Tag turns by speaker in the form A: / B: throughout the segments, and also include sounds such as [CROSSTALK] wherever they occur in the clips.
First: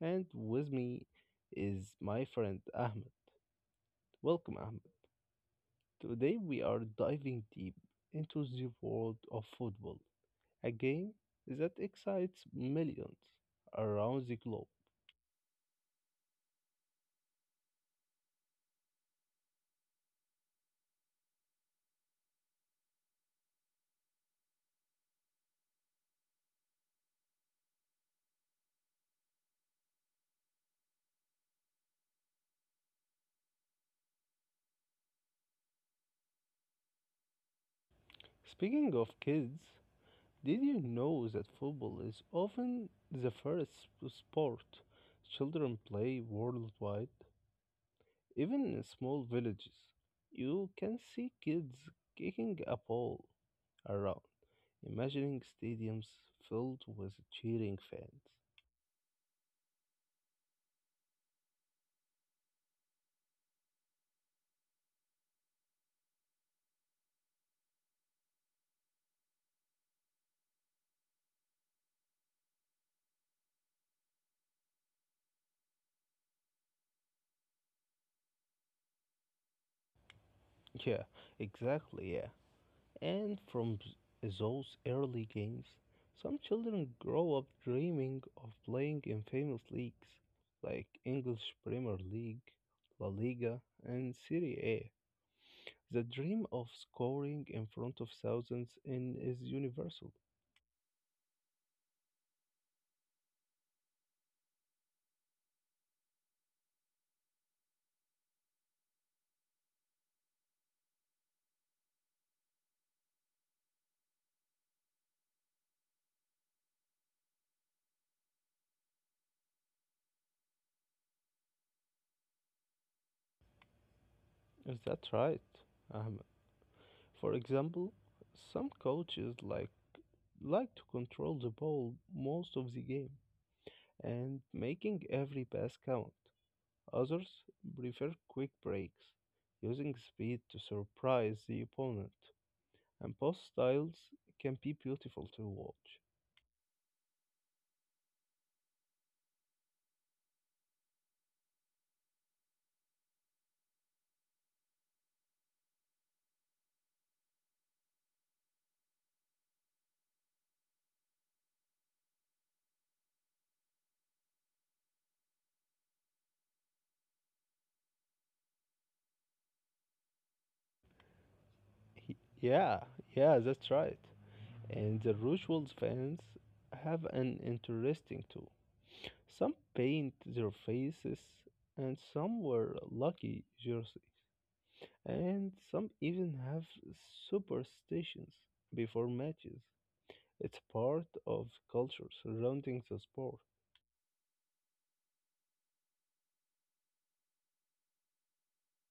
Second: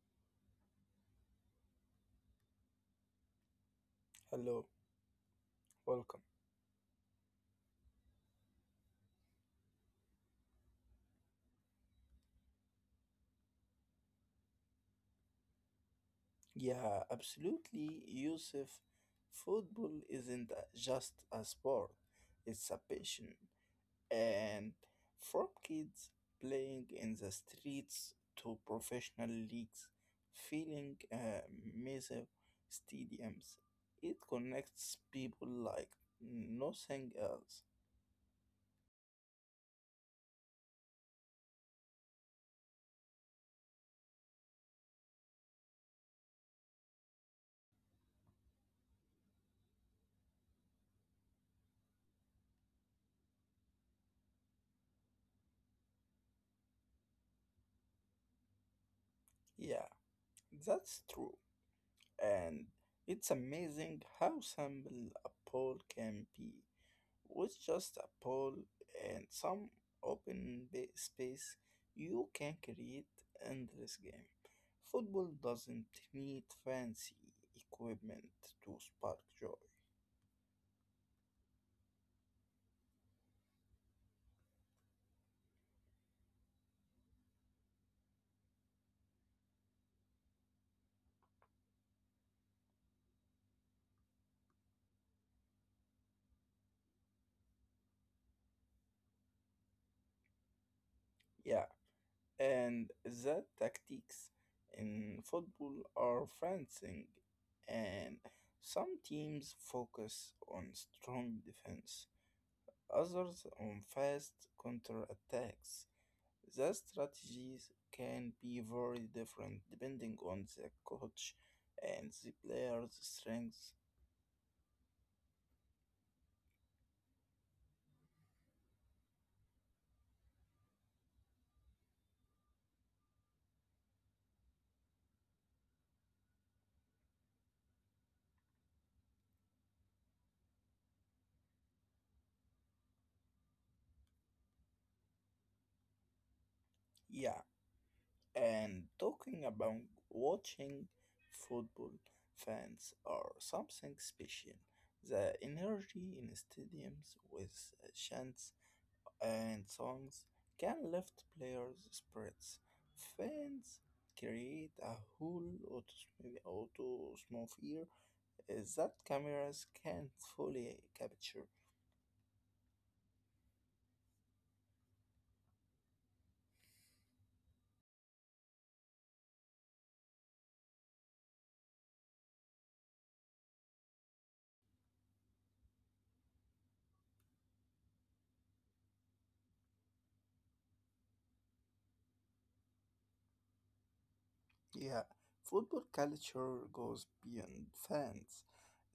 A: and with me is my friend Ahmed. Welcome
B: Hello,
A: Ahmed.
B: welcome.
A: Today we are diving deep into the world of football, a game that excites millions around the globe.
B: Yeah, absolutely, Yusuf. Football isn't just a sport, it's a passion. And from kids playing in the streets to professional leagues, filling massive stadiums, it connects people like nothing else.
A: Speaking of kids, did you know that football is often the first sport children play worldwide? Even in small villages, you can see kids kicking a ball around, imagining stadiums filled with cheering fans.
B: Yeah, that's true. And it's amazing how simple a ball can be with just a pole and some open space, you can create endless game. Football doesn't need fancy equipment to spark joy.
A: Yeah, exactly, yeah. And from those early games, some children grow up dreaming of playing in famous leagues like English Premier League, La Liga, and Serie A. The dream of scoring in front of thousands in is universal.
B: Yeah, and the tactics in football are fencing, and some teams focus on strong defense, others on fast counter attacks. The strategies can be very different depending on the coach and the player's strengths.
A: Is that right, Ahmed? For example, some coaches like to control the ball most of the game and making every pass count. Others prefer quick breaks, using speed to surprise the opponent. And both styles can be beautiful to watch.
B: Yeah, and talking about watching football, fans are something special. The energy in stadiums with chants and songs can lift players' spirits. Fans create a whole atmosphere is that cameras can't fully capture.
A: He- Yeah, yeah, that's right. And the Rochewell fans have an interesting too. Some paint their faces, and some wear lucky jersey, and some even have superstitions before matches. It's part of culture surrounding the sport,
B: Yeah, football culture goes beyond fans.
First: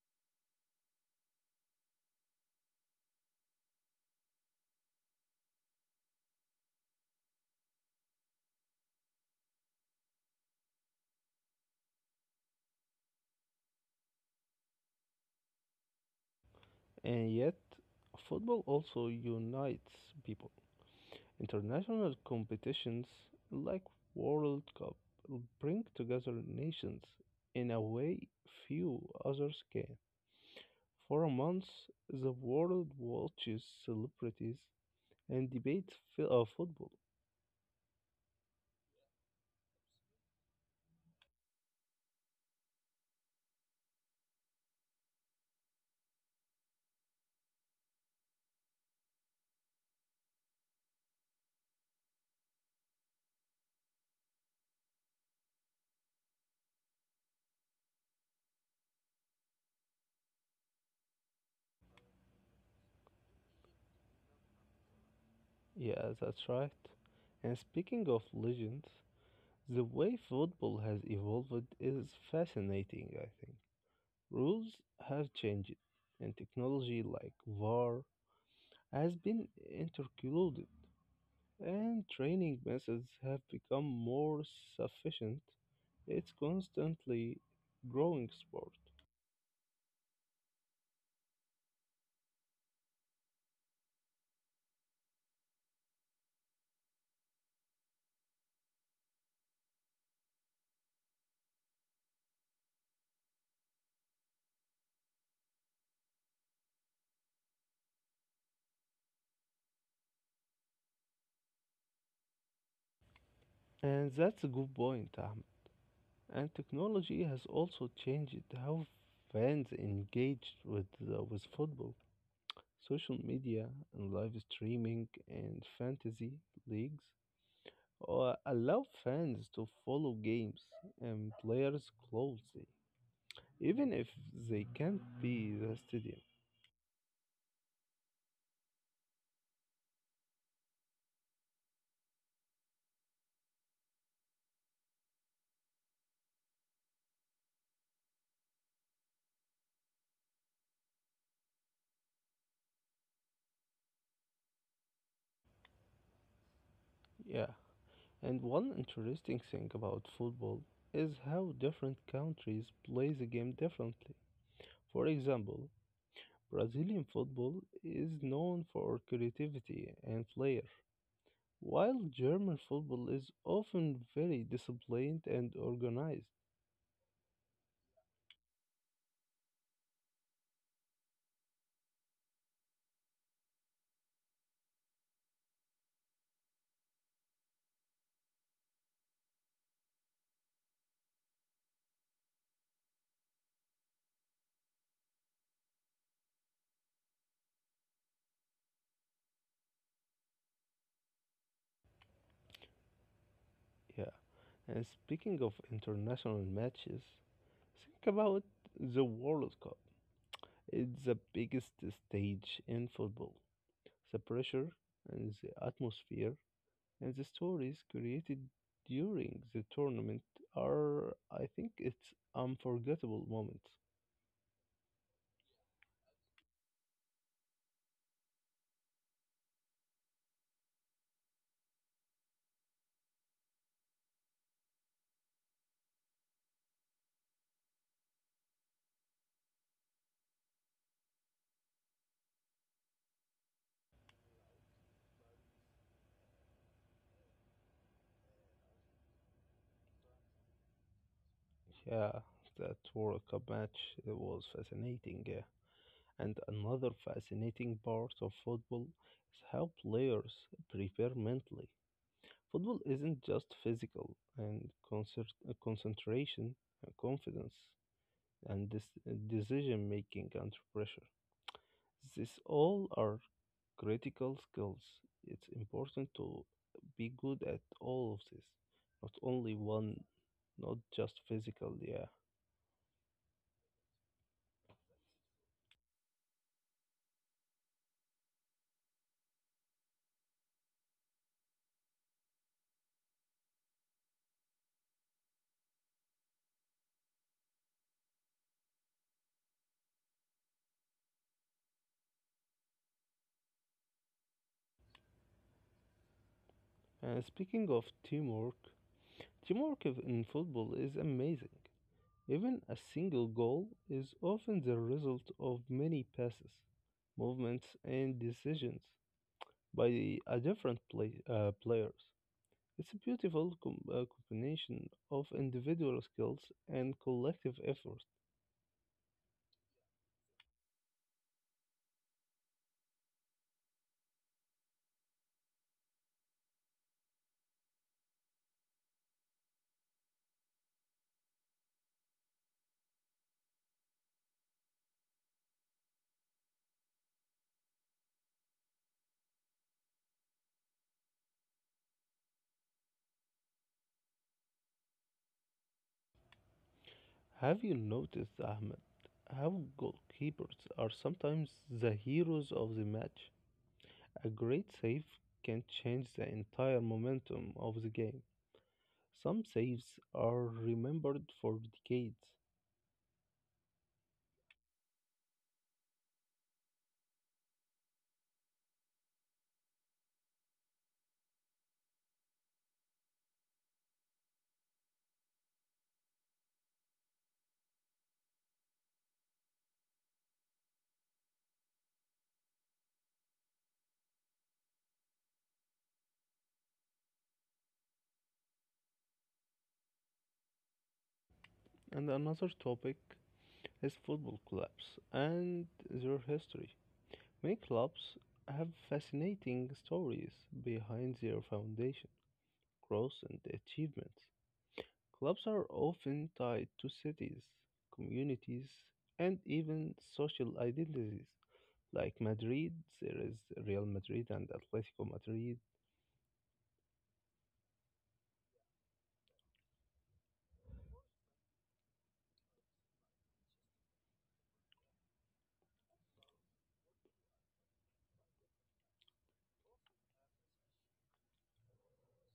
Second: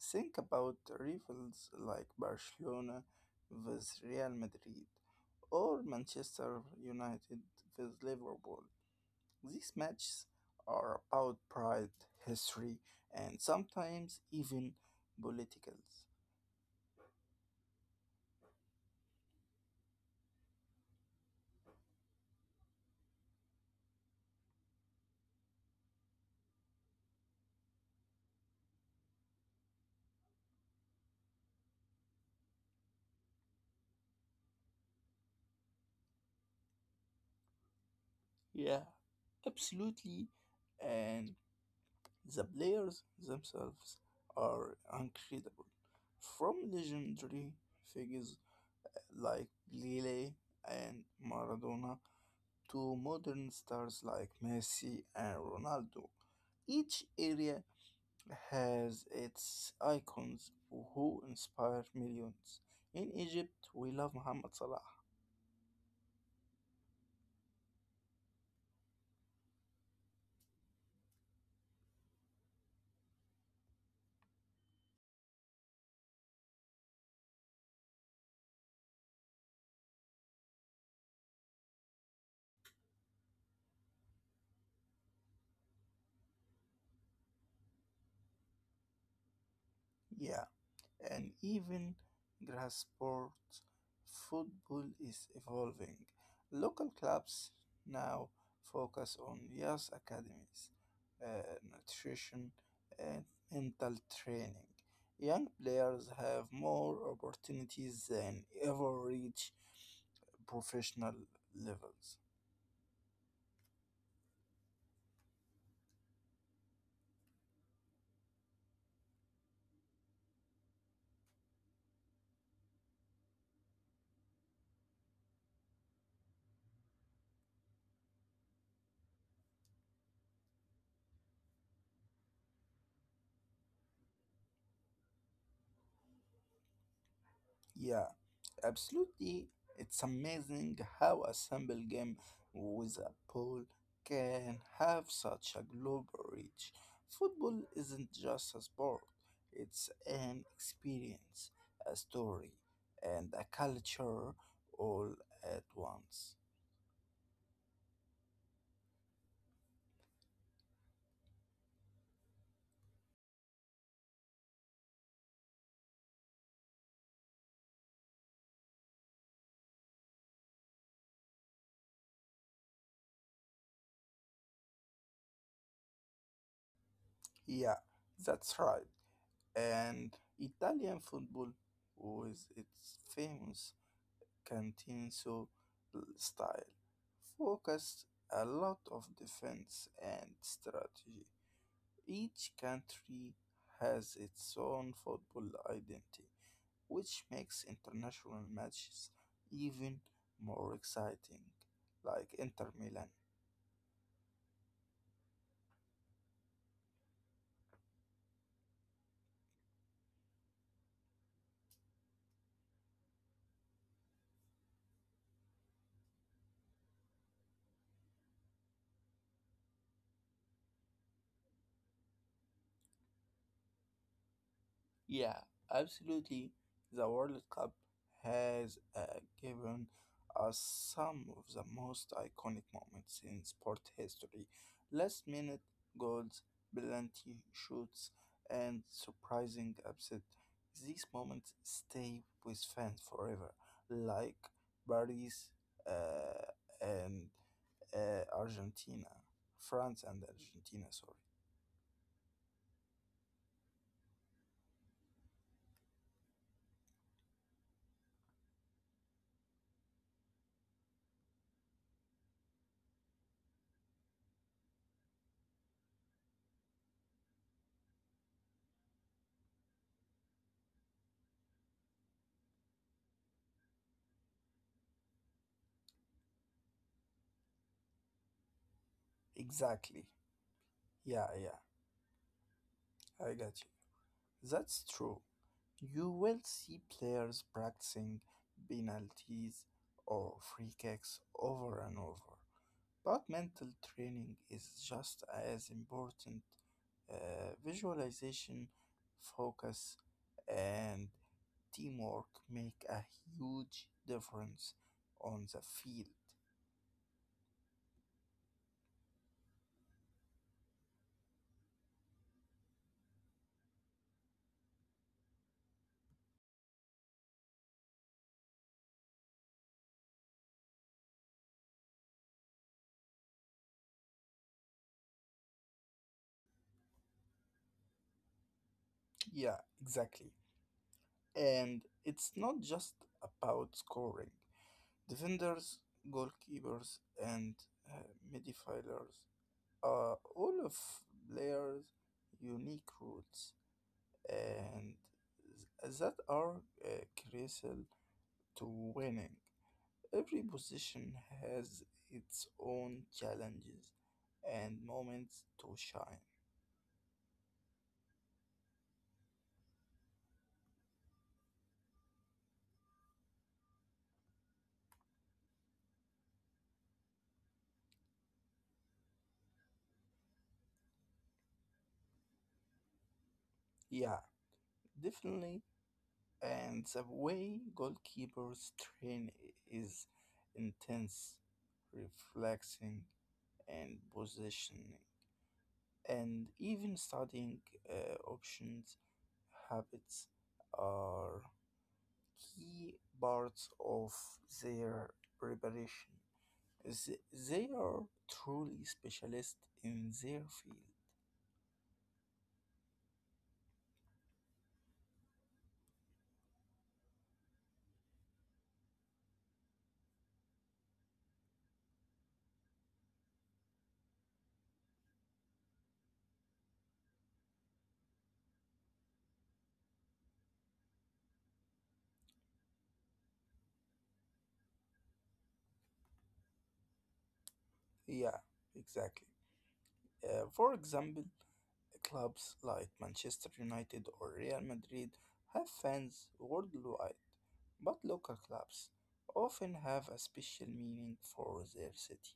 B: Think about rivals like Barcelona with Real Madrid or Manchester United with Liverpool. These matches are about pride, history, and sometimes even politicals.
A: and yet football also unites people. International competitions like World Cup bring together nations in a way few others can. For months, the world watches celebrities and debate football.
B: Yeah, absolutely. And the players themselves are incredible, from legendary figures like Pelé and Maradona to modern stars like Messi and Ronaldo. Each area has its icons who inspire millions. In Egypt, we love Mohamed Salah.
A: Yeah, that's right. And speaking of legends, the way football has evolved is fascinating, I think. Rules have changed, and technology like VAR has been intercluded, and training methods have become more sufficient. It's constantly growing sport.
B: Yeah, and even grass sports football is evolving. Local clubs now focus on youth academies, uh, nutrition, and mental training. Young players have more opportunities than ever reach professional levels.
A: And that's a good point, Ahmed. And technology has also changed how fans engage with football. Social media and live streaming and fantasy leagues allow fans to follow games and players closely, even if they can't be the stadium.
B: Yeah, absolutely. It's amazing how a simple game with a ball can have such a global reach. Football isn't just a sport, it's an experience, a story, and a culture all at once.
A: Yeah, and one interesting thing about football is how different countries play the game differently. For example, Brazilian football is known for creativity and flair, while German football is often very disciplined and organized.
B: Yeah, that's right. And Italian football with its famous Cantinso style focused a lot of defense and strategy. Each country has its own football identity, which makes international matches even more exciting, like Inter Milan.
A: Yeah, and speaking of international matches, think about the World Cup. It's the biggest stage in football. The pressure and the atmosphere and the stories created during the tournament are, I think, it's unforgettable moments.
B: Yeah, absolutely. The World Cup has given us some of the most iconic moments in sport history. Last minute goals, penalty shoots, and surprising upset. These moments stay with fans forever, like Paris and Argentina, France and Argentina, sorry.
A: Yeah, that World Cup match was fascinating. Yeah. And another fascinating part of football is how players prepare mentally. Football isn't just physical and concentration, confidence, and decision making under pressure. These all are critical skills. It's important to be good at all of this, not only one,
B: Exactly.
A: not just
B: Yeah, yeah,
A: physical. Yeah.
B: I got you. That's true. You will see players practicing penalties or free kicks over and over. But mental training is just as important. Visualization, focus, and teamwork make a huge difference on the field.
A: Speaking of teamwork, teamwork in football is amazing. Even a single goal is often the result of many passes, movements, and decisions by a different players. It's a beautiful combination of individual skills and collective effort.
B: Yeah, exactly. And it's not just about scoring. Defenders, goalkeepers, and uh, midfielders all of players unique rules and that are uh, crucial to winning. Every position has its own challenges and moments to shine.
A: Have you noticed, Ahmed, how goalkeepers are sometimes the heroes of the match? A great save can change the entire momentum of the game. Some saves are remembered for decades.
B: Yeah, definitely. And the way goalkeepers train is intense, reflexing, and positioning, and even studying options habits are key parts of their preparation. They are truly specialists in their field.
A: And another topic is football clubs and their history. Many clubs have fascinating stories behind their foundation, growth, and achievements. Clubs are often tied to cities, communities, and even social identities. Like Madrid, there is Real Madrid and Atletico Madrid.
B: Yeah, exactly. For example, clubs like Manchester United or Real Madrid have fans worldwide, but local clubs often have a special meaning for their city,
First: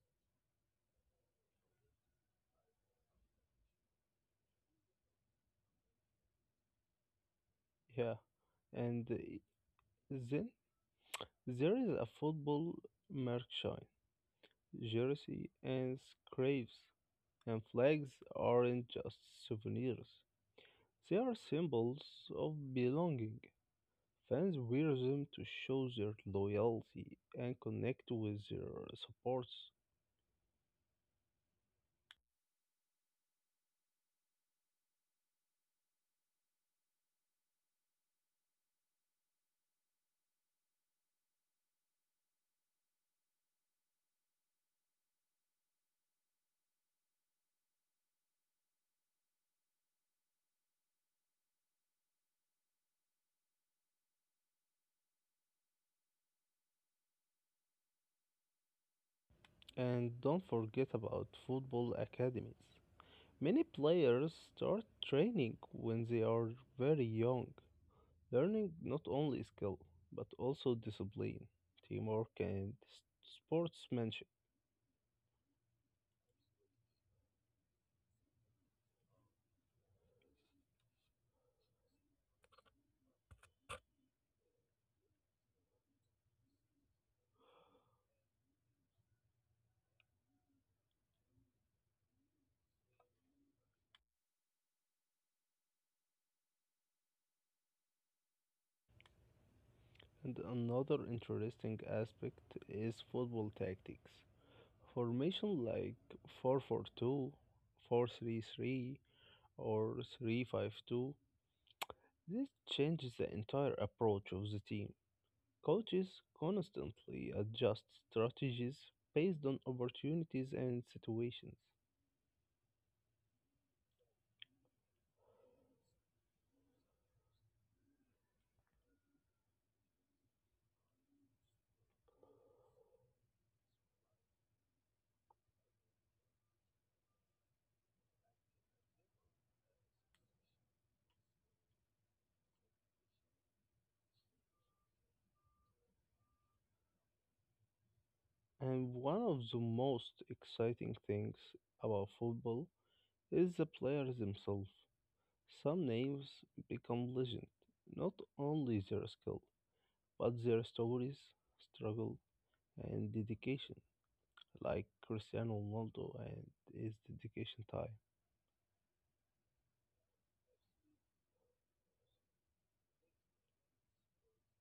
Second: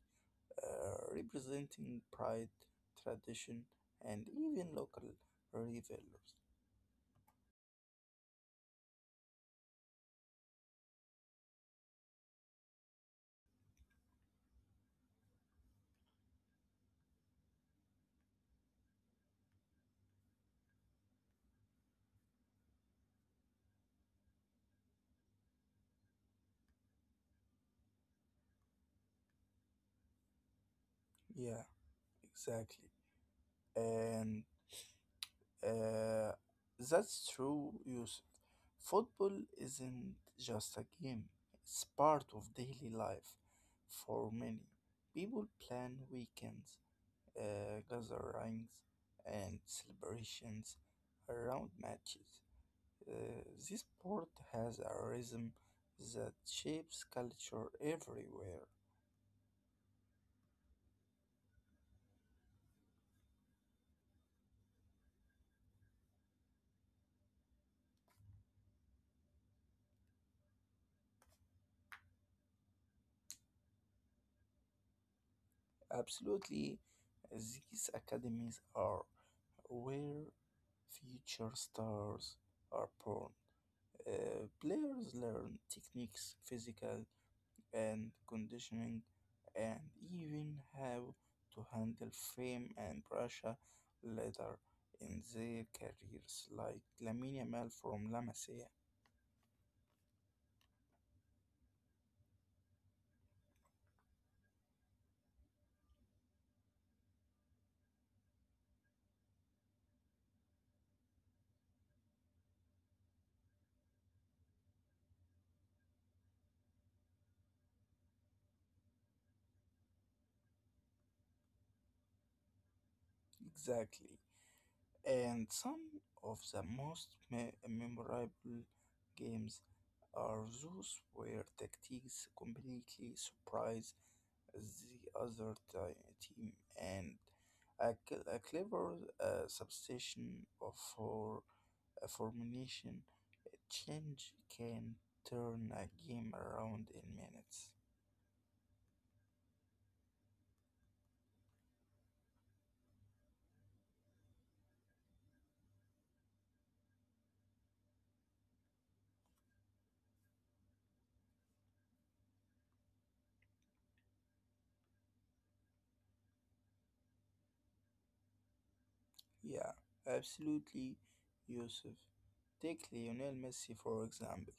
B: representing pride, tradition, and even local rivalries.
A: Yeah, and then there is a football merchant jersey and scrapes and flags aren't just souvenirs. They are symbols of belonging. Fans wear them to show their loyalty and connect with their supports.
B: Yeah, exactly. And uh, that's true, Yusuf. Football isn't just a game, it's part of daily life for many. People plan weekends, gatherings, and celebrations around matches. Uh, this sport has a rhythm that shapes culture everywhere.
A: And don't forget about football academies. Many players start training when they are very young, learning not only skill but also discipline, teamwork, and sportsmanship.
B: Absolutely, these academies are where future stars are born. Players learn techniques, physical and conditioning, and even how to handle fame and pressure later in their careers, like Lamine Yamal from La Masia.
A: And another interesting aspect is football tactics. Formation like 4-4-2, 4-3-3, or 3-5-2. This changes the entire approach of the team. Coaches constantly adjust strategies based on opportunities and situations.
B: Exactly. And some of the most memorable games are those where tactics completely surprise the other team, and a clever substitution of for a formation change can turn a game around in minutes.
A: And one of the most exciting things about football is the players themselves. Some names become legend, not only their skill, but their stories, struggle, and dedication, like Cristiano Ronaldo and his dedication time.
B: Yeah, absolutely, Yusuf. Take Lionel Messi for example.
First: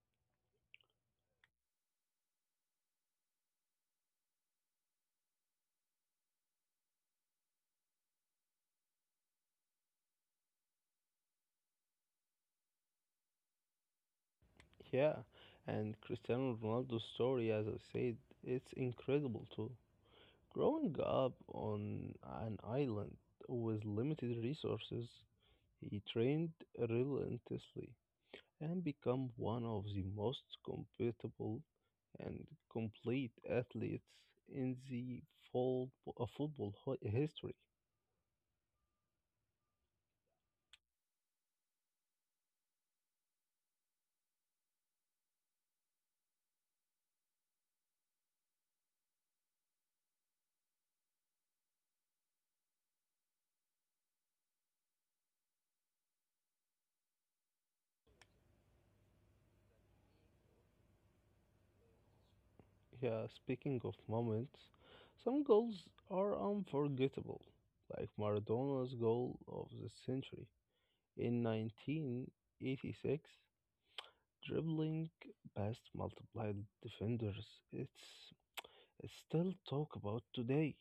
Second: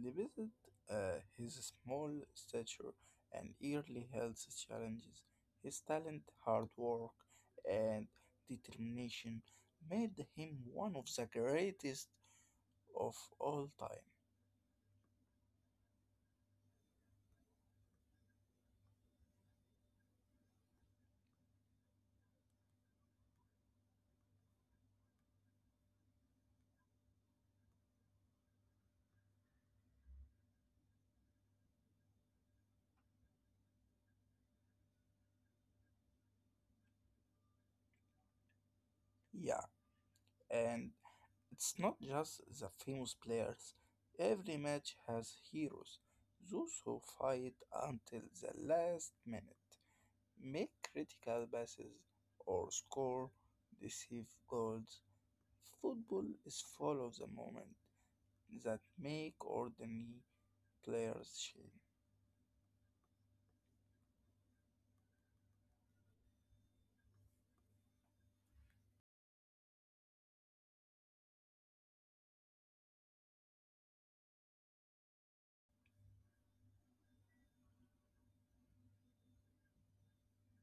B: Despite his small stature and early health challenges, his talent, hard work, and determination made him one of the greatest of all time.
A: Yeah, and Cristiano Ronaldo's story, as I said, it's incredible too. Growing up on an island with limited resources, he trained relentlessly and became one of the most compatible and complete athletes in the full, football history.
B: Yeah, and it's not just the famous players. Every match has heroes, those who fight until the last minute make critical passes, or score deceive goals. Football is full of the moment that make ordinary players shine.
A: Yeah, speaking of moments, some goals are unforgettable, like Maradona's goal of the century in 1986 dribbling past multiplied defenders. It's it's still talk about today.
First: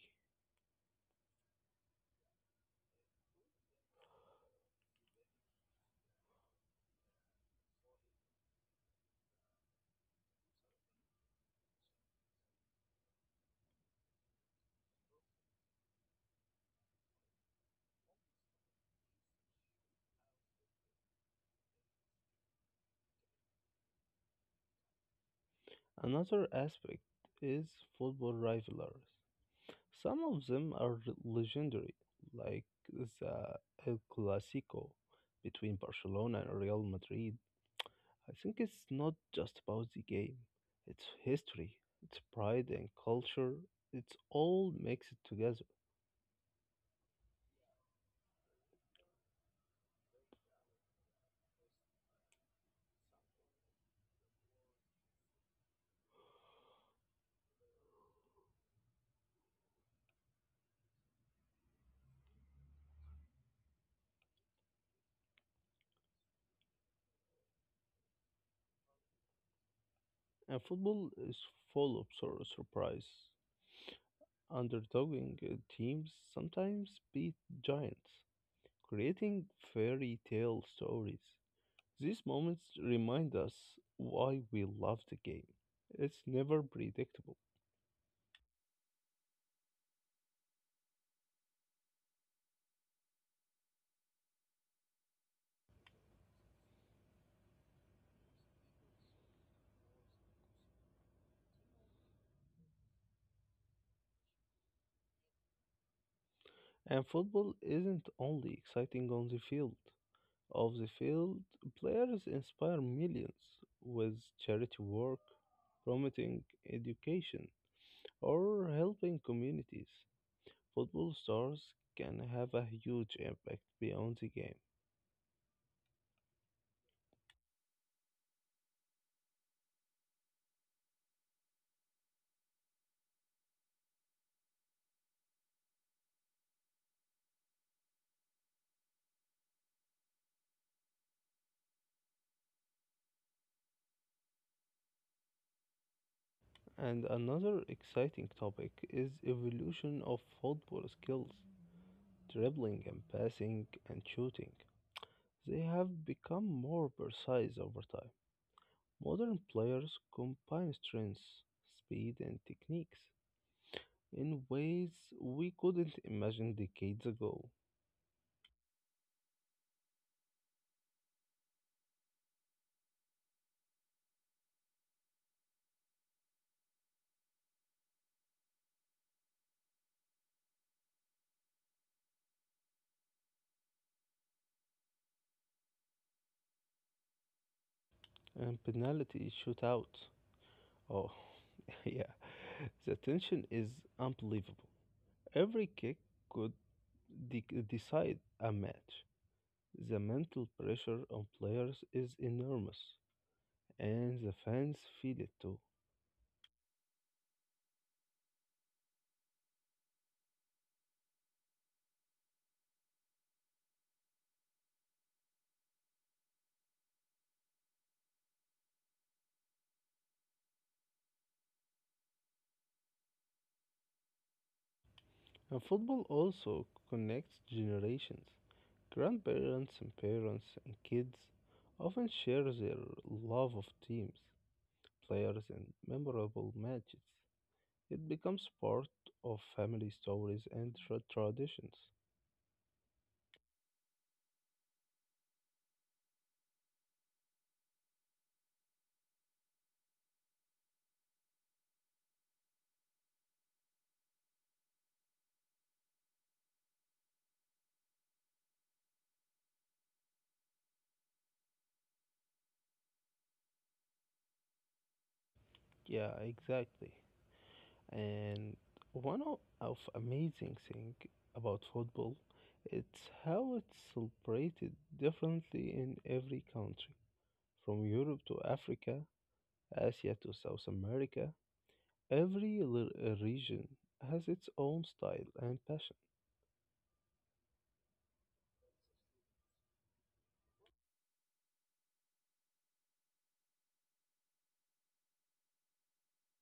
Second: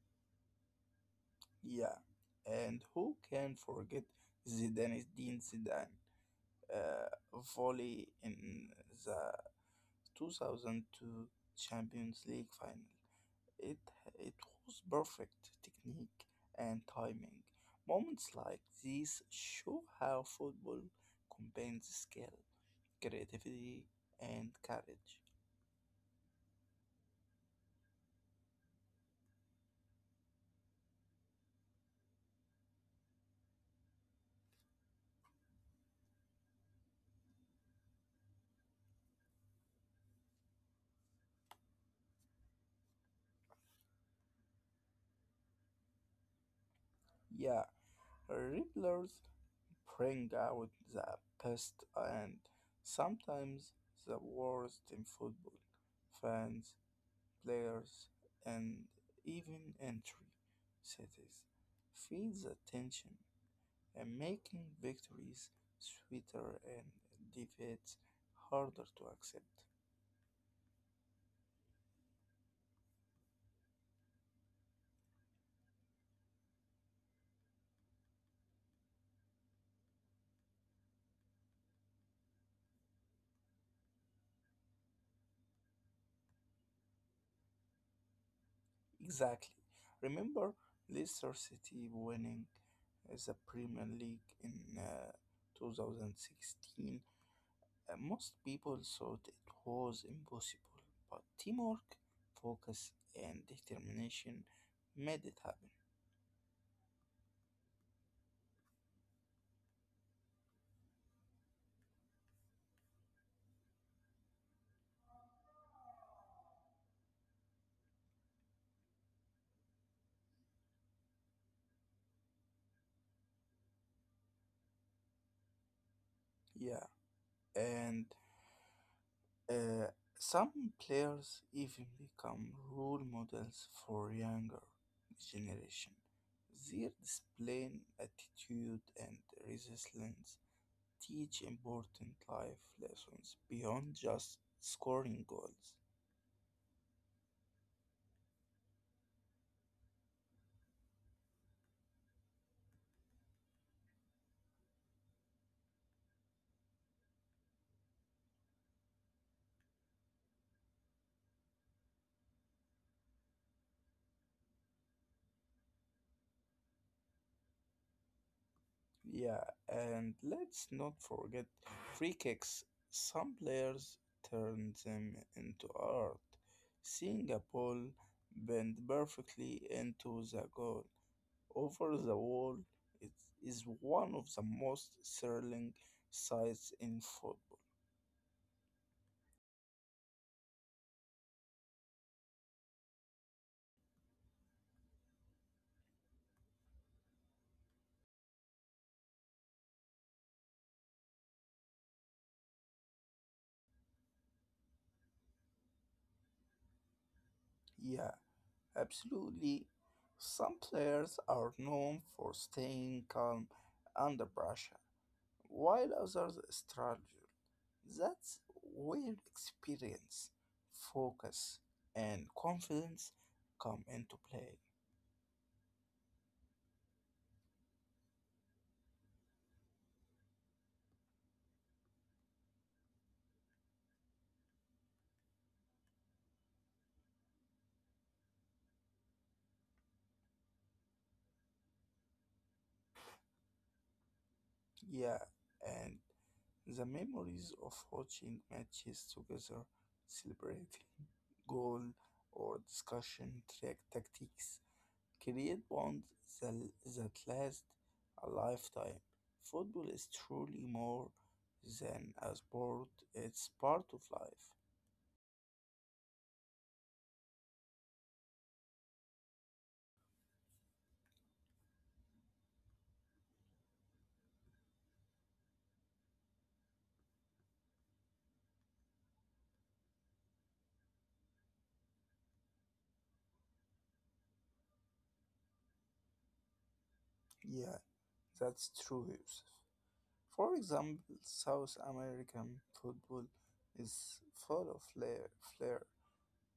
B: Yeah, and who can forget Zidane volley in the 2002 Champions League final? It, it was perfect technique and timing. Moments like these show how football combines skill, creativity, and courage.
A: Another aspect is football rivalries. Some of them are legendary, like the El Clasico between Barcelona and Real Madrid. I think it's not just about the game, it's history, it's pride and culture, it's all mixed together.
B: Yeah, revelers bring out the best and sometimes the worst in football. Fans, players, and even entry cities feel the tension and making victories sweeter and defeats harder to accept.
A: And football is full of surprise. Underdogging teams sometimes beat giants, creating fairy tale stories. These moments remind us why we love the game. It's never predictable.
B: Exactly. Remember Leicester City winning the Premier League in 2016? Most people thought it was impossible, but teamwork, focus, and determination made it happen.
A: And football isn't only exciting on the field. Off the field, players inspire millions with charity work, promoting education, or helping communities. Football stars can have a huge impact beyond the game.
B: Yeah, and Uh, some players even become role models for younger generation. Their display, attitude, and resilience teach important life lessons beyond just scoring goals.
A: And another exciting topic is evolution of football skills, dribbling and passing and shooting. They have become more precise over time. Modern players combine strengths, speed and techniques in ways we couldn't imagine decades ago.
B: Yeah, and let's not forget free kicks. Some players turn them into art, seeing a ball bend perfectly into the goal over the wall. It is one of the most thrilling sights in football.
A: And penalty shootouts. Oh, [LAUGHS] yeah, the tension is unbelievable. Every kick could decide a match. The mental pressure on players is enormous, and the fans feel it too.
B: Yeah, absolutely. Some players are known for staying calm under pressure, while others struggle. That's where experience, focus, and confidence come into play.
A: And football also connects generations. Grandparents and parents and kids often share their love of teams, players, and memorable matches. It becomes part of family stories and traditions.
B: Yeah, and the memories of watching matches together, celebrating [LAUGHS] goal or discussion track tactics create bonds that, that last a lifetime. Football is truly more than a sport, it's part of life.
A: Yeah, exactly. And one of amazing thing about football, it's how it's celebrated differently in every country, from Europe to Africa, Asia to South America. Every region has its own style and passion.
B: Yeah, that's true, Yusuf. For example, South American football is full of flair, flair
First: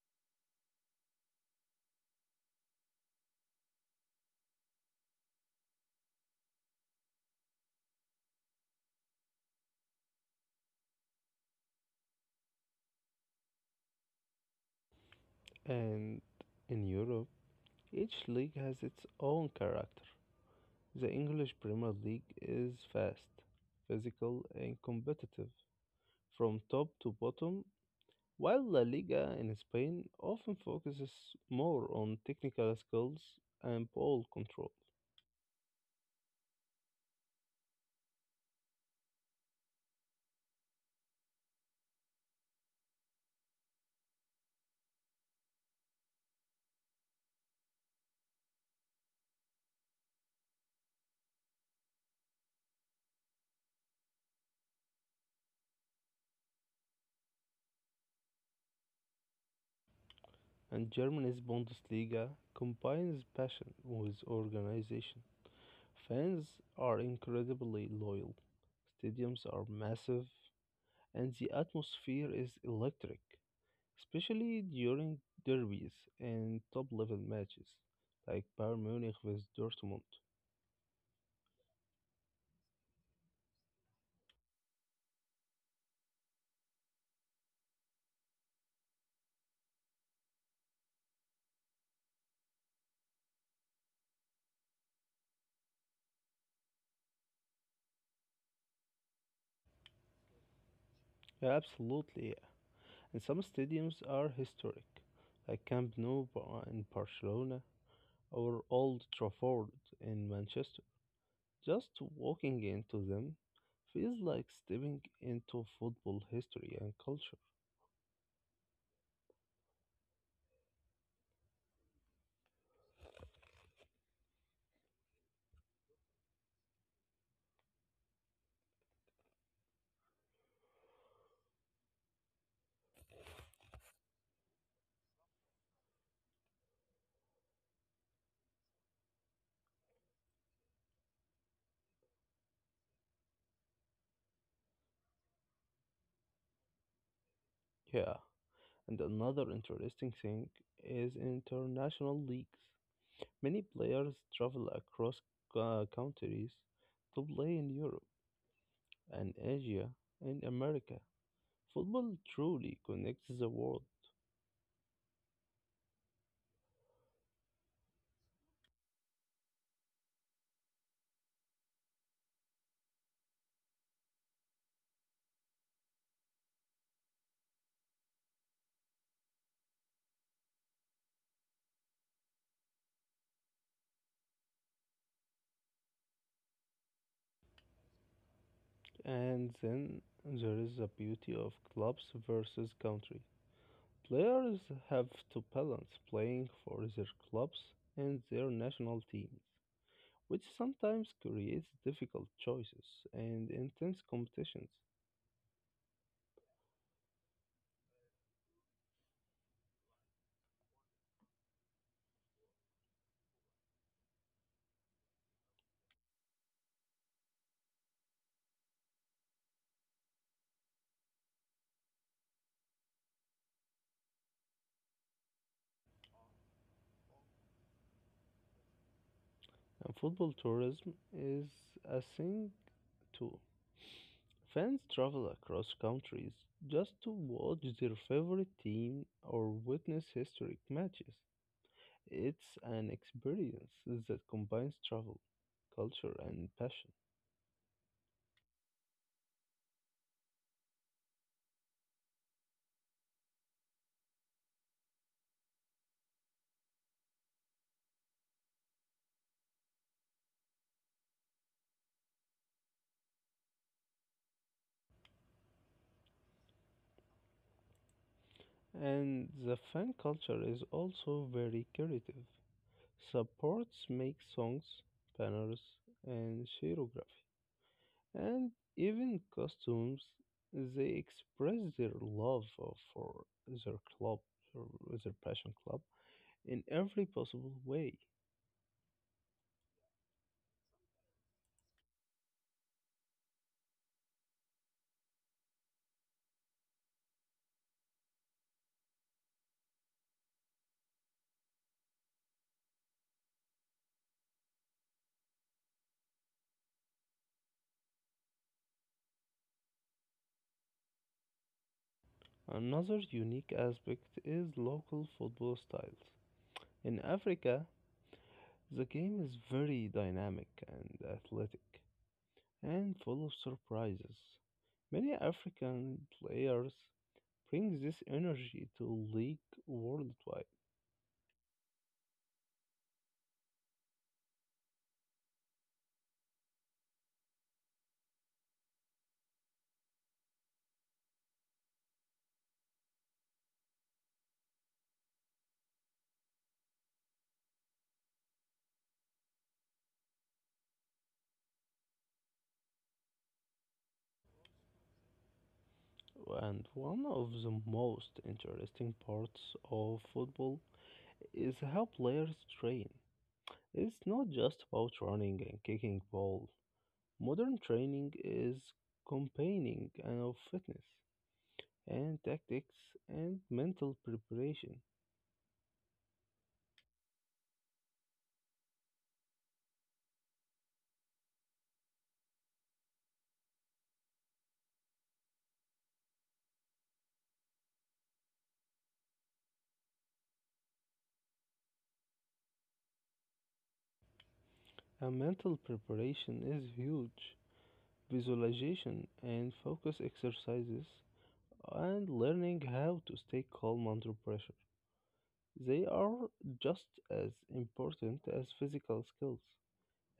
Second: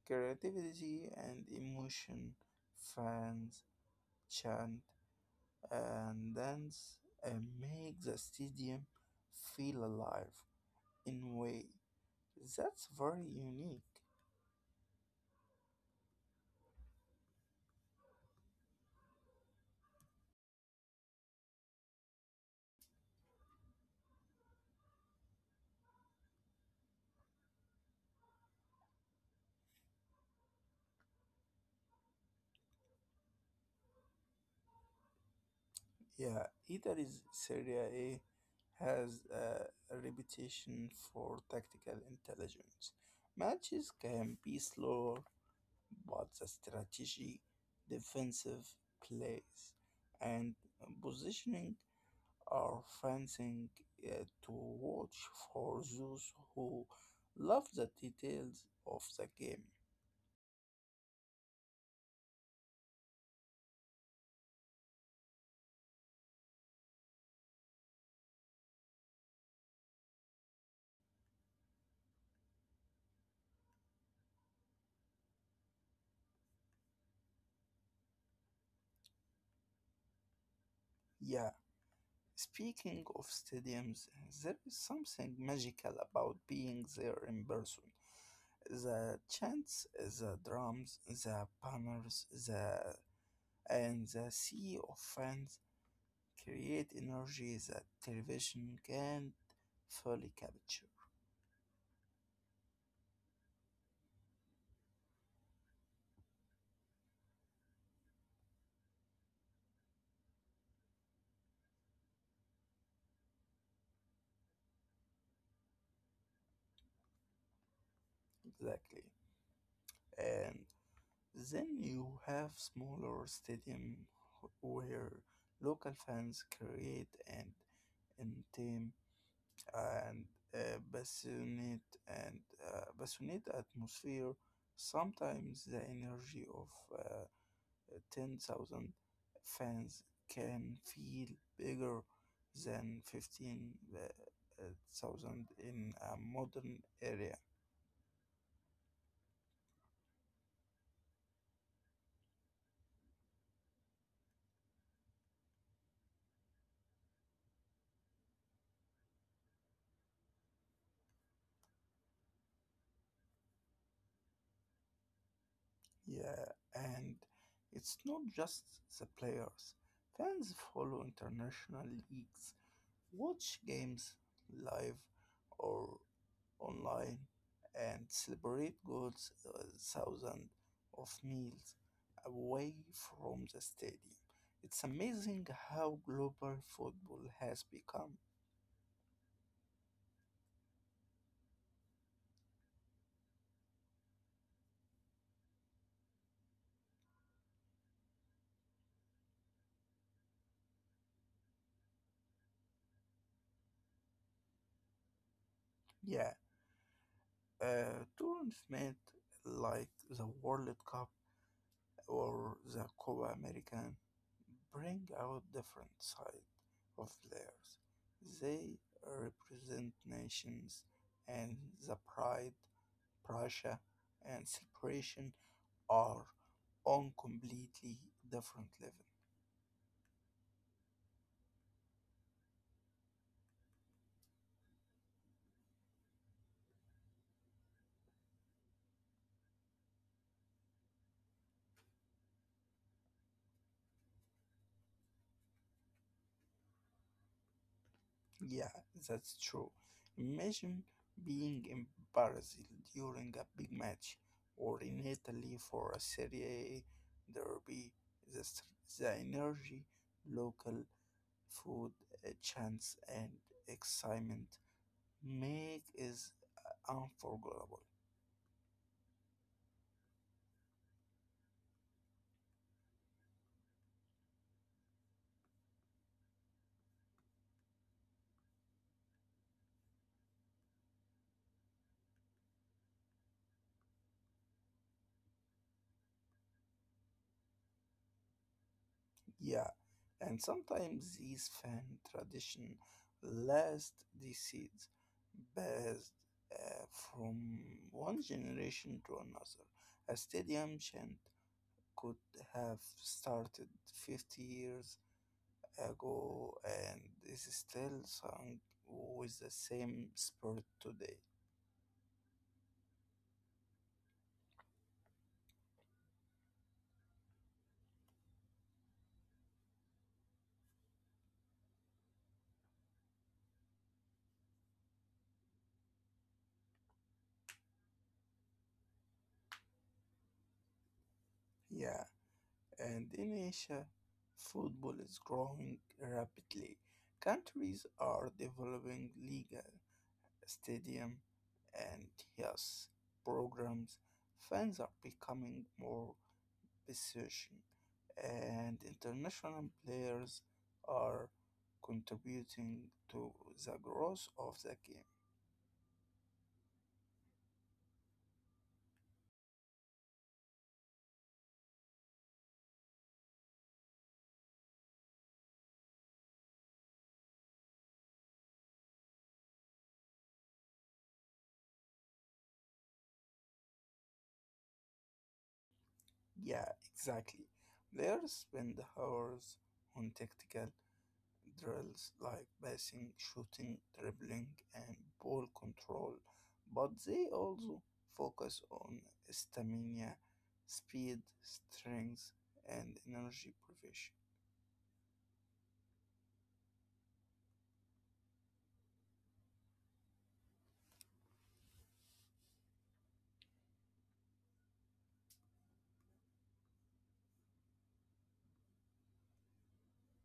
B: creativity, and emotion. Fans chant, and dance and make the stadium feel alive in a way that's very unique.
A: And in Europe, each league has its own character. The English Premier League is fast, physical, and competitive from top to bottom, while La Liga in Spain often focuses more on technical skills and ball control,
B: Yeah, either is Serie A has a reputation for tactical intelligence. Matches can be slower, but the strategy, defensive plays, and positioning are fancying to watch for those who love the details of the game.
A: and Germany's Bundesliga combines passion with organization. Fans are incredibly loyal, stadiums are massive, and the atmosphere is electric, especially during derbies and top level matches like Bayern Munich with Dortmund.
B: Yeah, speaking of stadiums, there is something magical about being there in person. The chants, the drums, the banners, the and the sea of fans create energy that television can't fully capture.
A: Yeah, absolutely. And some stadiums are historic, like Camp Nou in Barcelona or Old Trafford in Manchester. Just walking into them feels like stepping into football history and culture.
B: Exactly. And then you have smaller stadium where local fans create and intimate and passionate atmosphere. Sometimes the energy of uh, 10,000 fans can feel bigger than fifteen thousand in a modern area.
A: Yeah, and another interesting thing is international leagues. Many players travel across countries to play in Europe and Asia and America. Football truly connects the world.
B: Yeah, and it's not just the players. Fans follow international leagues, watch games live or online, and celebrate goals thousands of meals away from the stadium. It's amazing how global football has become.
A: And then there is the beauty of clubs versus country. Players have to balance playing for their clubs and their national teams, which sometimes creates difficult choices and intense competitions.
B: Yeah, tournament like the World Cup or the Copa American bring out different side of players. They represent nations and the pride, pressure, and celebration are on completely different level.
A: And football tourism is a thing too. Fans travel across countries just to watch their favorite team or witness historic matches. It's an experience that combines travel, culture, and passion.
B: Yeah, that's true. Imagine being in Brazil during a big match or in Italy for a Serie A derby. The, s- the energy, local food, chance, and excitement make is unforgettable.
A: And the fan culture is also very creative. Supports make songs, banners, and choreography, and even costumes. They express their love for their club, or their passion club, in every possible way.
B: Yeah, and sometimes these fan tradition last decades, passed uh, from one generation to another. A stadium chant could have started 50 years ago and is still sung with the same spirit today.
A: Another unique aspect is local football styles. In Africa, the game is very dynamic and athletic, and full of surprises. Many African players bring this energy to League worldwide.
B: Yeah, and in Asia, football is growing rapidly. Countries are developing legal stadium and yes programs. Fans are becoming more passionate, and international players are contributing to the growth of the game.
A: And one of the most interesting parts of football is how players train. It's not just about running and kicking ball. Modern training is campaigning and of fitness and tactics and mental preparation.
B: Yeah, exactly. Players spend hours on tactical drills like passing, shooting, dribbling, and ball control, but they also focus on stamina, speed, strength, and energy provision.
A: A mental preparation is huge. Visualization and focus exercises and learning how to stay calm under pressure. They are just as important as physical skills.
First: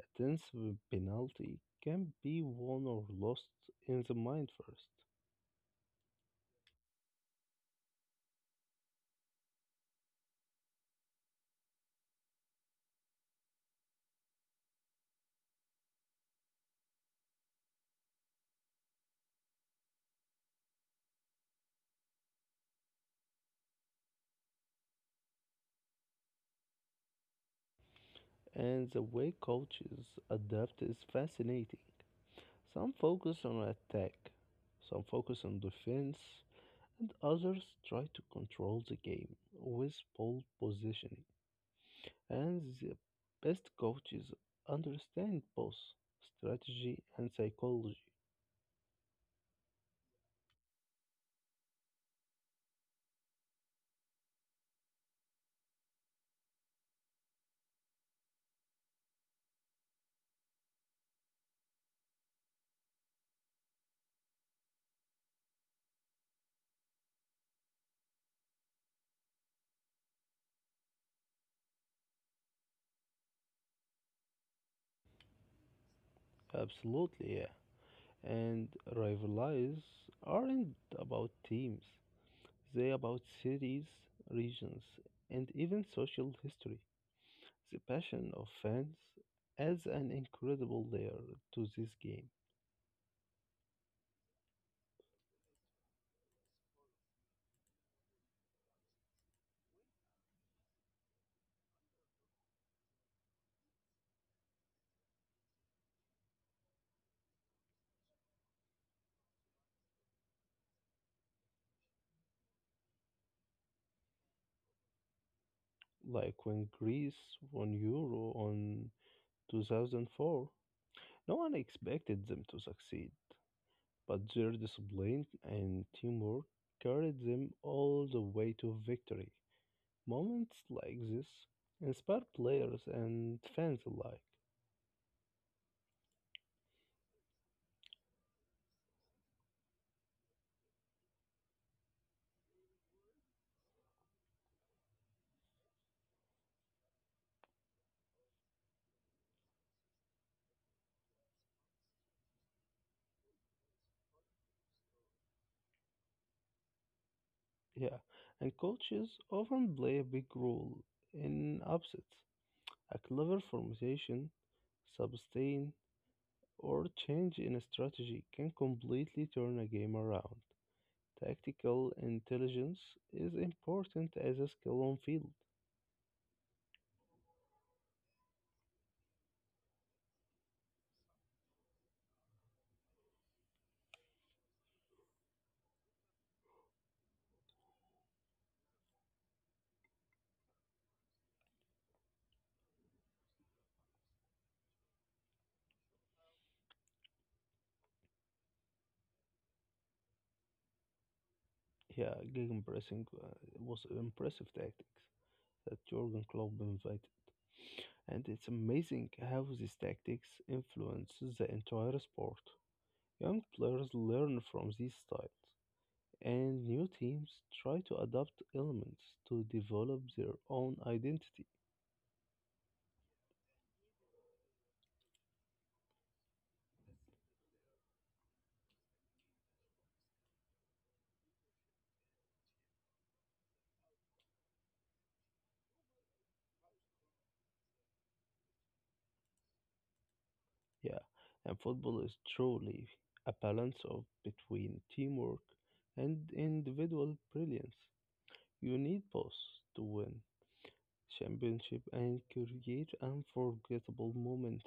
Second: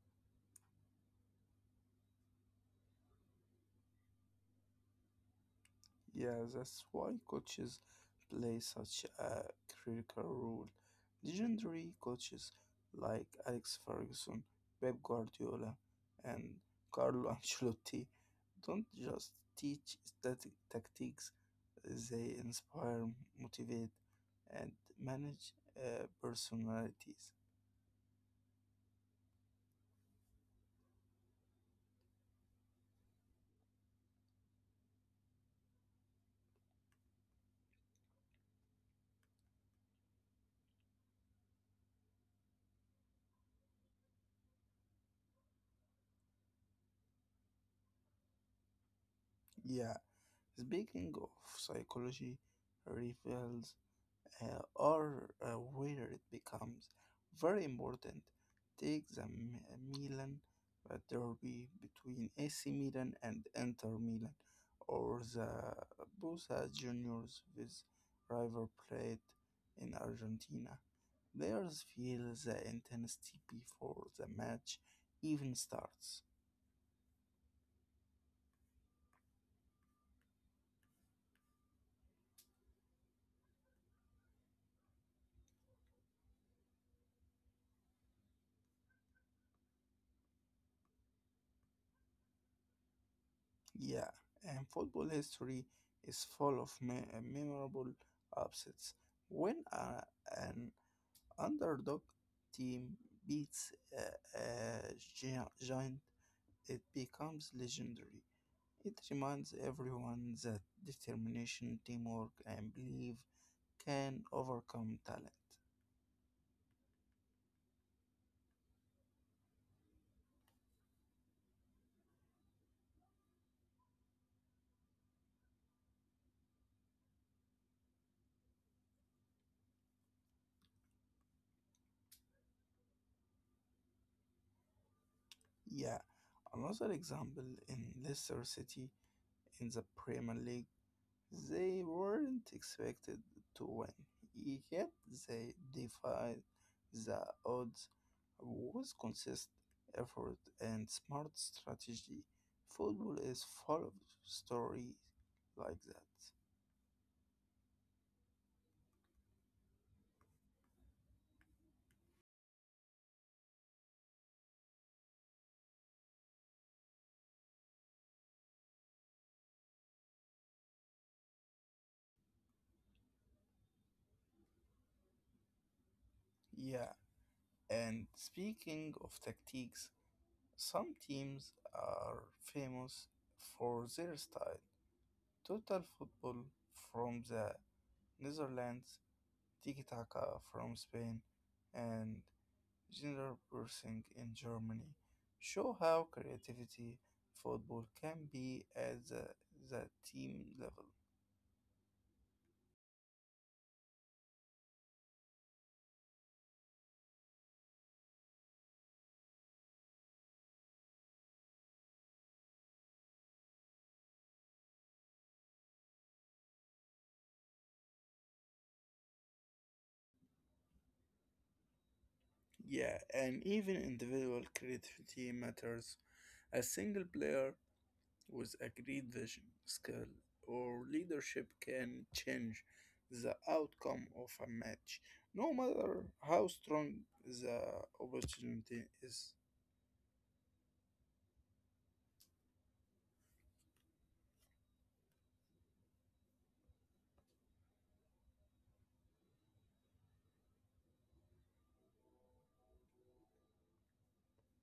A: A tense penalty can be won or lost in the mind first.
B: Yeah, that's why coaches play such a critical role. Legendary coaches like Alex Ferguson, Pep Guardiola, and Carlo [LAUGHS] Ancelotti don't just teach static tactics, they inspire, motivate, and manage personalities.
A: And the way coaches adapt is fascinating. Some focus on attack, some focus on defense, and others try to control the game with pole positioning. And the best coaches understand both strategy and psychology.
B: Yeah, speaking of psychology, reveals are where it becomes very important. Take the Milan derby between AC Milan and Inter Milan, or the Boca Juniors with River Plate in Argentina. Players feel the intensity before the match even starts.
A: Absolutely, yeah. And rivalries aren't about teams, they about cities, regions, and even social history. The passion of fans adds an incredible layer to this game.
B: Yeah, and football history is full of memorable upsets. When an underdog team beats a giant, it becomes legendary. It reminds everyone that determination, teamwork, and belief can overcome talent.
A: Like when Greece won Euro on 2004, no one expected them to succeed, but their discipline and teamwork carried them all the way to victory. Moments like this inspire players and fans alike.
B: Yeah, another example in Leicester City in the Premier League. They weren't expected to win, yet they defied the odds with consistent effort and smart strategy. Football is full of stories like that.
A: Yeah, and coaches often play a big role in upsets. A clever formation, sustain, or change in a strategy can completely turn a game around. Tactical intelligence is important as a skill on field.
B: Yeah, and speaking of tactics, some teams are famous for their style. Total football from the Netherlands, tiki taka from Spain, and Gender Bursing in Germany show how creativity football can be at the team level.
A: Yeah, gig impressing was impressive tactics that Jurgen Klopp invited, and it's amazing how these tactics influence the entire sport. Young players learn from these styles, and new teams try to adopt elements to develop their own identity.
B: Yeah, and even individual creativity matters. A single player with a great vision, skill, or leadership can change the outcome of a match, no matter how strong the opportunity is.
A: Yeah, and football is truly a balance of between teamwork and individual brilliance. You need both to win championship and create unforgettable moments.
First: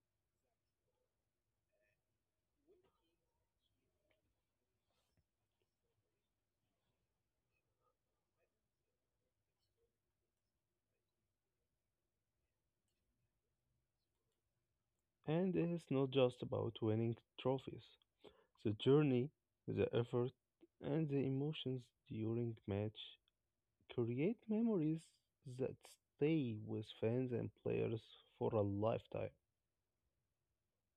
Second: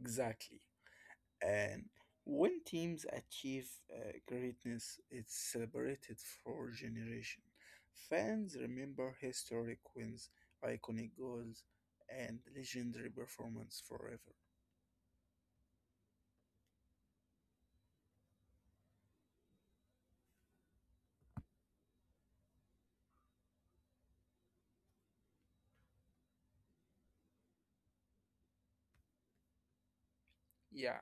B: Exactly. And when teams achieve greatness, it's celebrated for generations. Fans remember historic wins, iconic goals, and legendary performance forever.
A: And it's not just about winning trophies. The journey, the effort, and the emotions during match create memories that stay with fans and players for a lifetime.
B: Yeah,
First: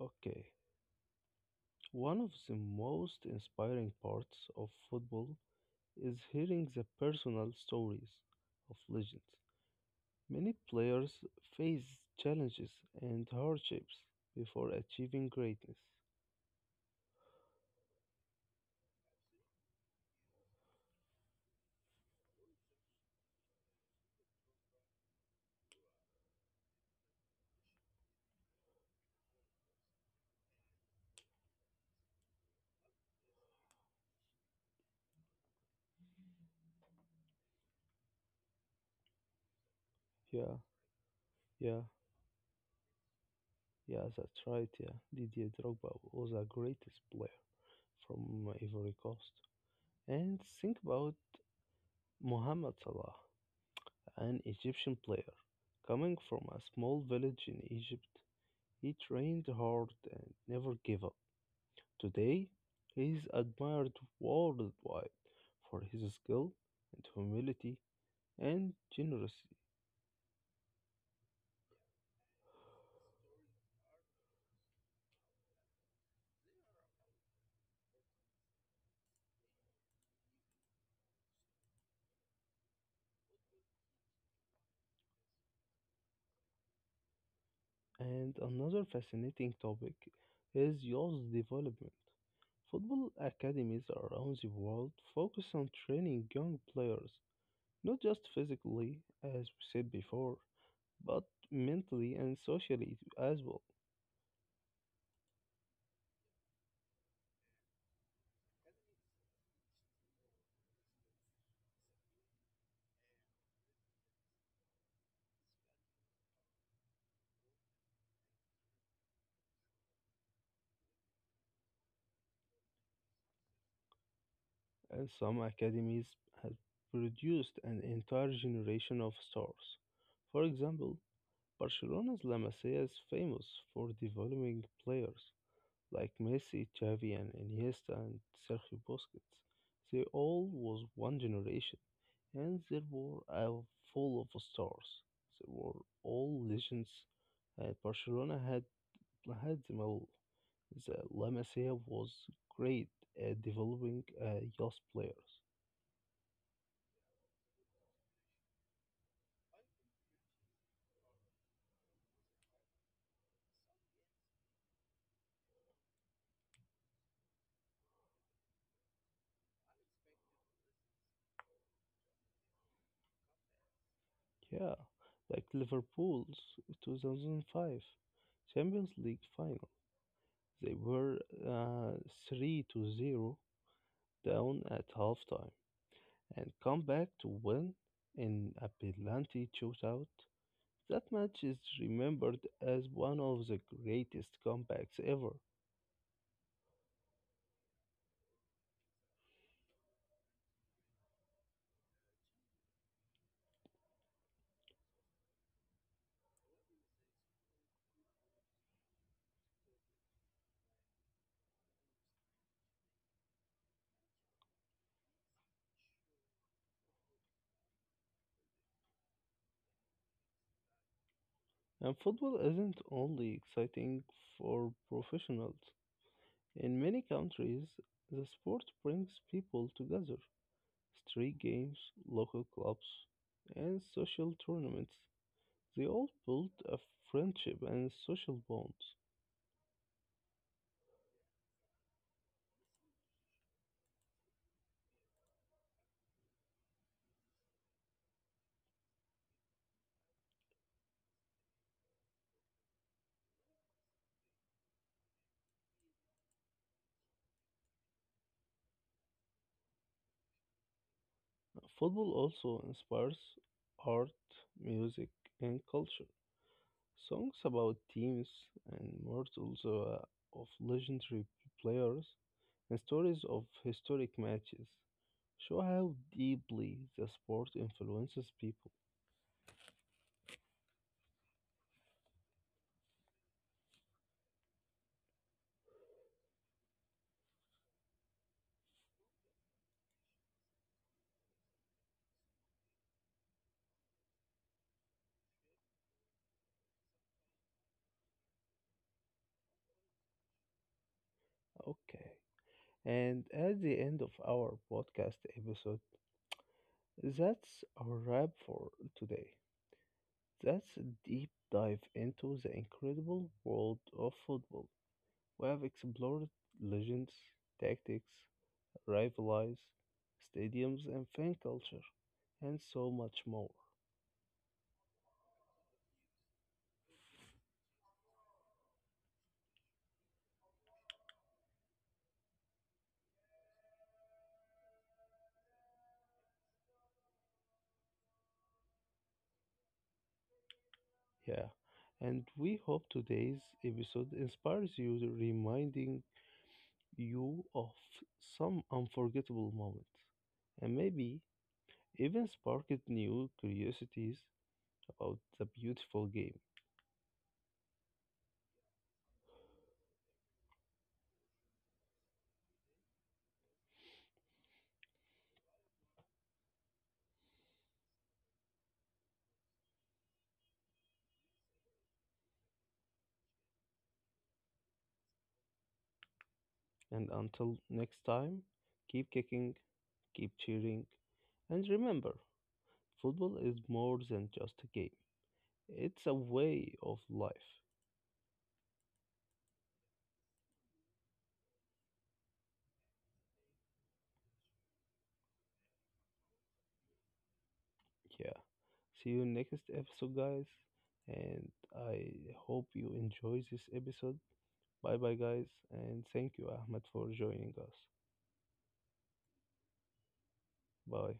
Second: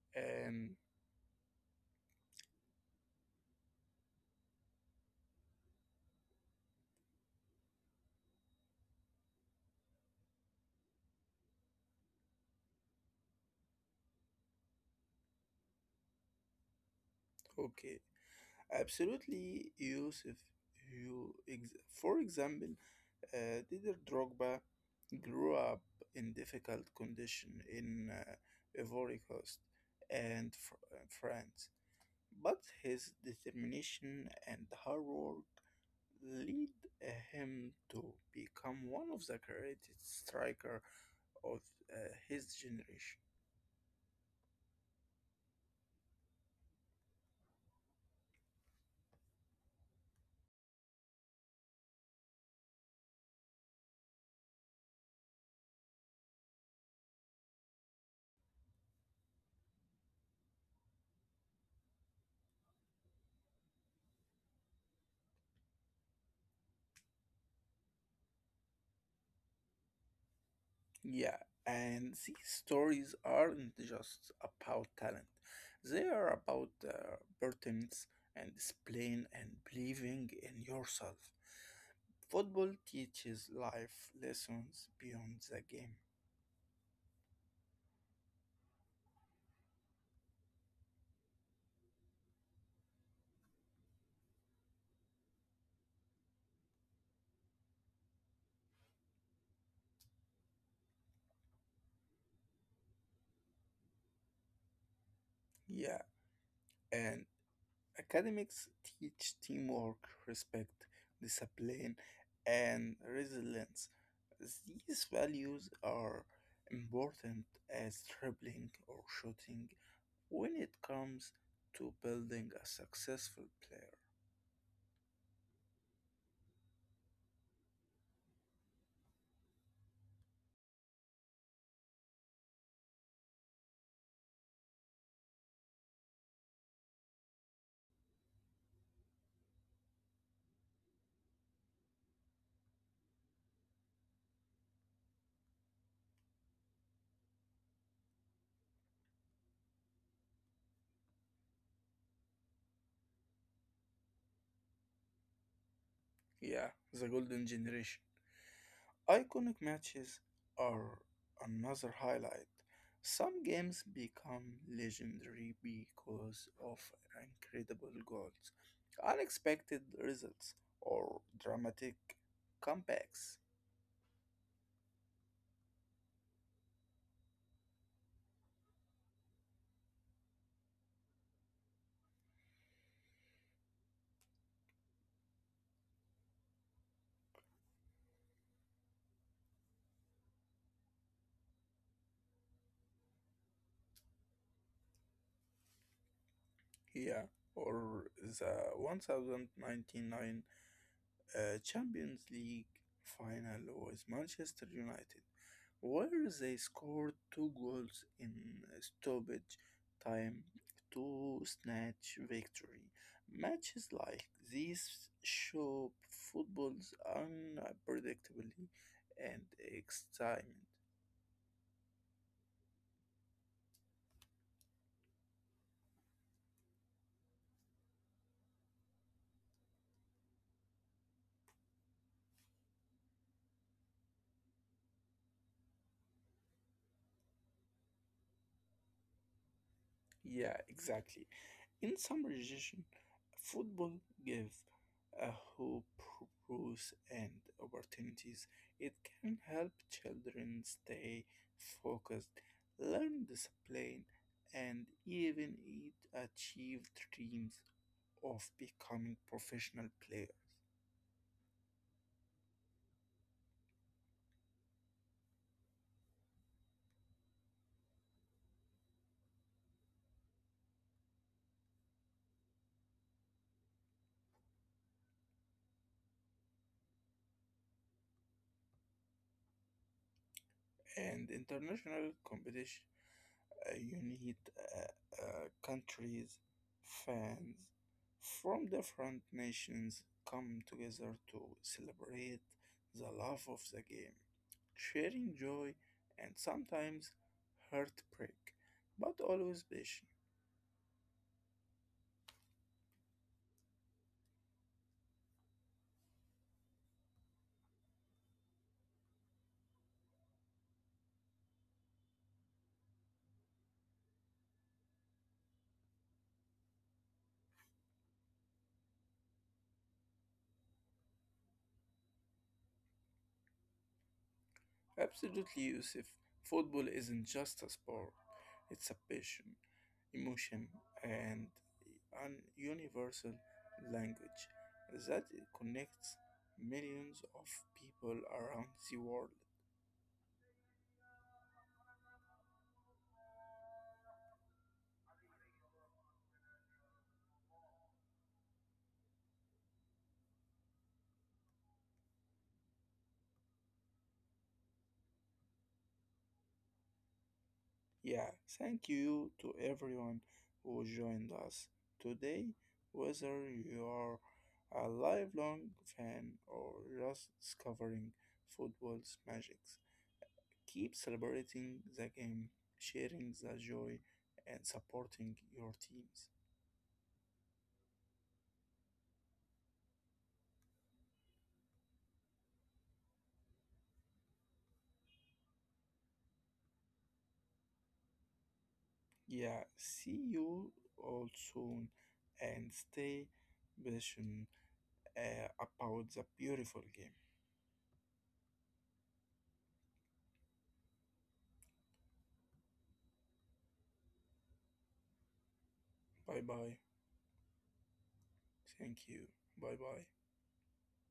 A: Okay.
B: um,
A: One of the most inspiring parts of football is hearing the personal stories of legends. Many players face challenges and hardships before achieving greatness.
B: okay, absolutely, Yusuf. For example, Didier Drogba grew up in difficult condition in Ivory Coast and France. But his determination and hard work lead him to become one of the greatest
A: Yeah,
B: striker of
A: yeah,
B: his generation.
A: yeah, that's right. Yeah, Didier Drogba was a greatest player from Ivory Coast. And think about Mohamed Salah, an Egyptian player. Coming from a small village in Egypt, he trained hard and never gave up. Today, he is admired worldwide for his skill and humility and generous.
B: Yeah, and these stories aren't just about talent, they are about pertinence and discipline and believing in yourself. Football teaches life lessons beyond the game.
A: And another fascinating topic is youth development. Football academies around the world focus on training young players, not just physically, as we said before, but mentally and socially as well.
B: Yeah, and Academics teach teamwork, respect, discipline, and resilience. These values are important as dribbling or shooting when it comes to building a successful player.
A: And some academies have produced an entire generation of stars. For example, Barcelona's La Masia is famous for developing players like Messi, Xavi, and Iniesta, and Sergio Busquets. They all was one generation, and they were all full of stars. They were all legends. And Barcelona had had them all. The La Masia was great at developing youth players.
B: Yeah, the golden generation. Iconic matches are another highlight. Some games become legendary because of incredible goals, unexpected results, or dramatic comebacks.
A: Yeah, like Liverpool's 2005 Champions League final. They were uh, 3-0 down at halftime, and come back to win in a penalty shootout. That match is remembered as one of the greatest comebacks ever.
B: Yeah, or the 1099 Champions League final with Manchester United, where they scored two goals in stoppage time to snatch victory. Matches like these show football's unpredictability and excitement.
A: And football isn't only exciting for professionals. In many countries, the sport brings people together. Street games, local clubs, and social tournaments. They all build a friendship and social bonds.
B: Yeah, exactly. In some regions, football gives a hope, rules, and opportunities. It can help children stay focused, learn discipline, and even eat, achieve dreams of becoming professional players.
A: Football also inspires art, music, and culture. Songs about teams and mortals of legendary players and stories of historic matches show how deeply the sport influences people.
B: And international competition you need countries, fans from different nations come together to celebrate the love of the game, sharing joy and sometimes heartbreak, but always passion.
A: Okay. And at the end of our podcast episode, that's our wrap for today. That's a deep dive into the incredible world of football. We have explored legends, tactics, rivalries, stadiums and fan culture, and so much more.
B: Absolutely, Yusuf. Football isn't just a sport, it's a passion, emotion, and an universal language that connects millions of people around the world.
A: Yeah, and we hope today's episode inspires you, to reminding you of some unforgettable moments, and maybe even sparked new curiosities about the beautiful game.
B: Yeah, thank you to everyone who joined us today, whether you are a lifelong fan or just discovering football's magic. Keep celebrating the game, sharing the joy, and supporting your teams.
A: And until next time, keep kicking, keep cheering, and remember, football is more than just a game. It's a way of life.
B: Yeah, see you all soon and stay patient about the beautiful game.
A: Yeah. See you next episode, guys. And I hope you enjoy this episode. Bye bye, guys. And thank you,
B: Bye
A: Ahmed,
B: bye.
A: for joining us.
B: Thank you. Bye bye.
A: Bye.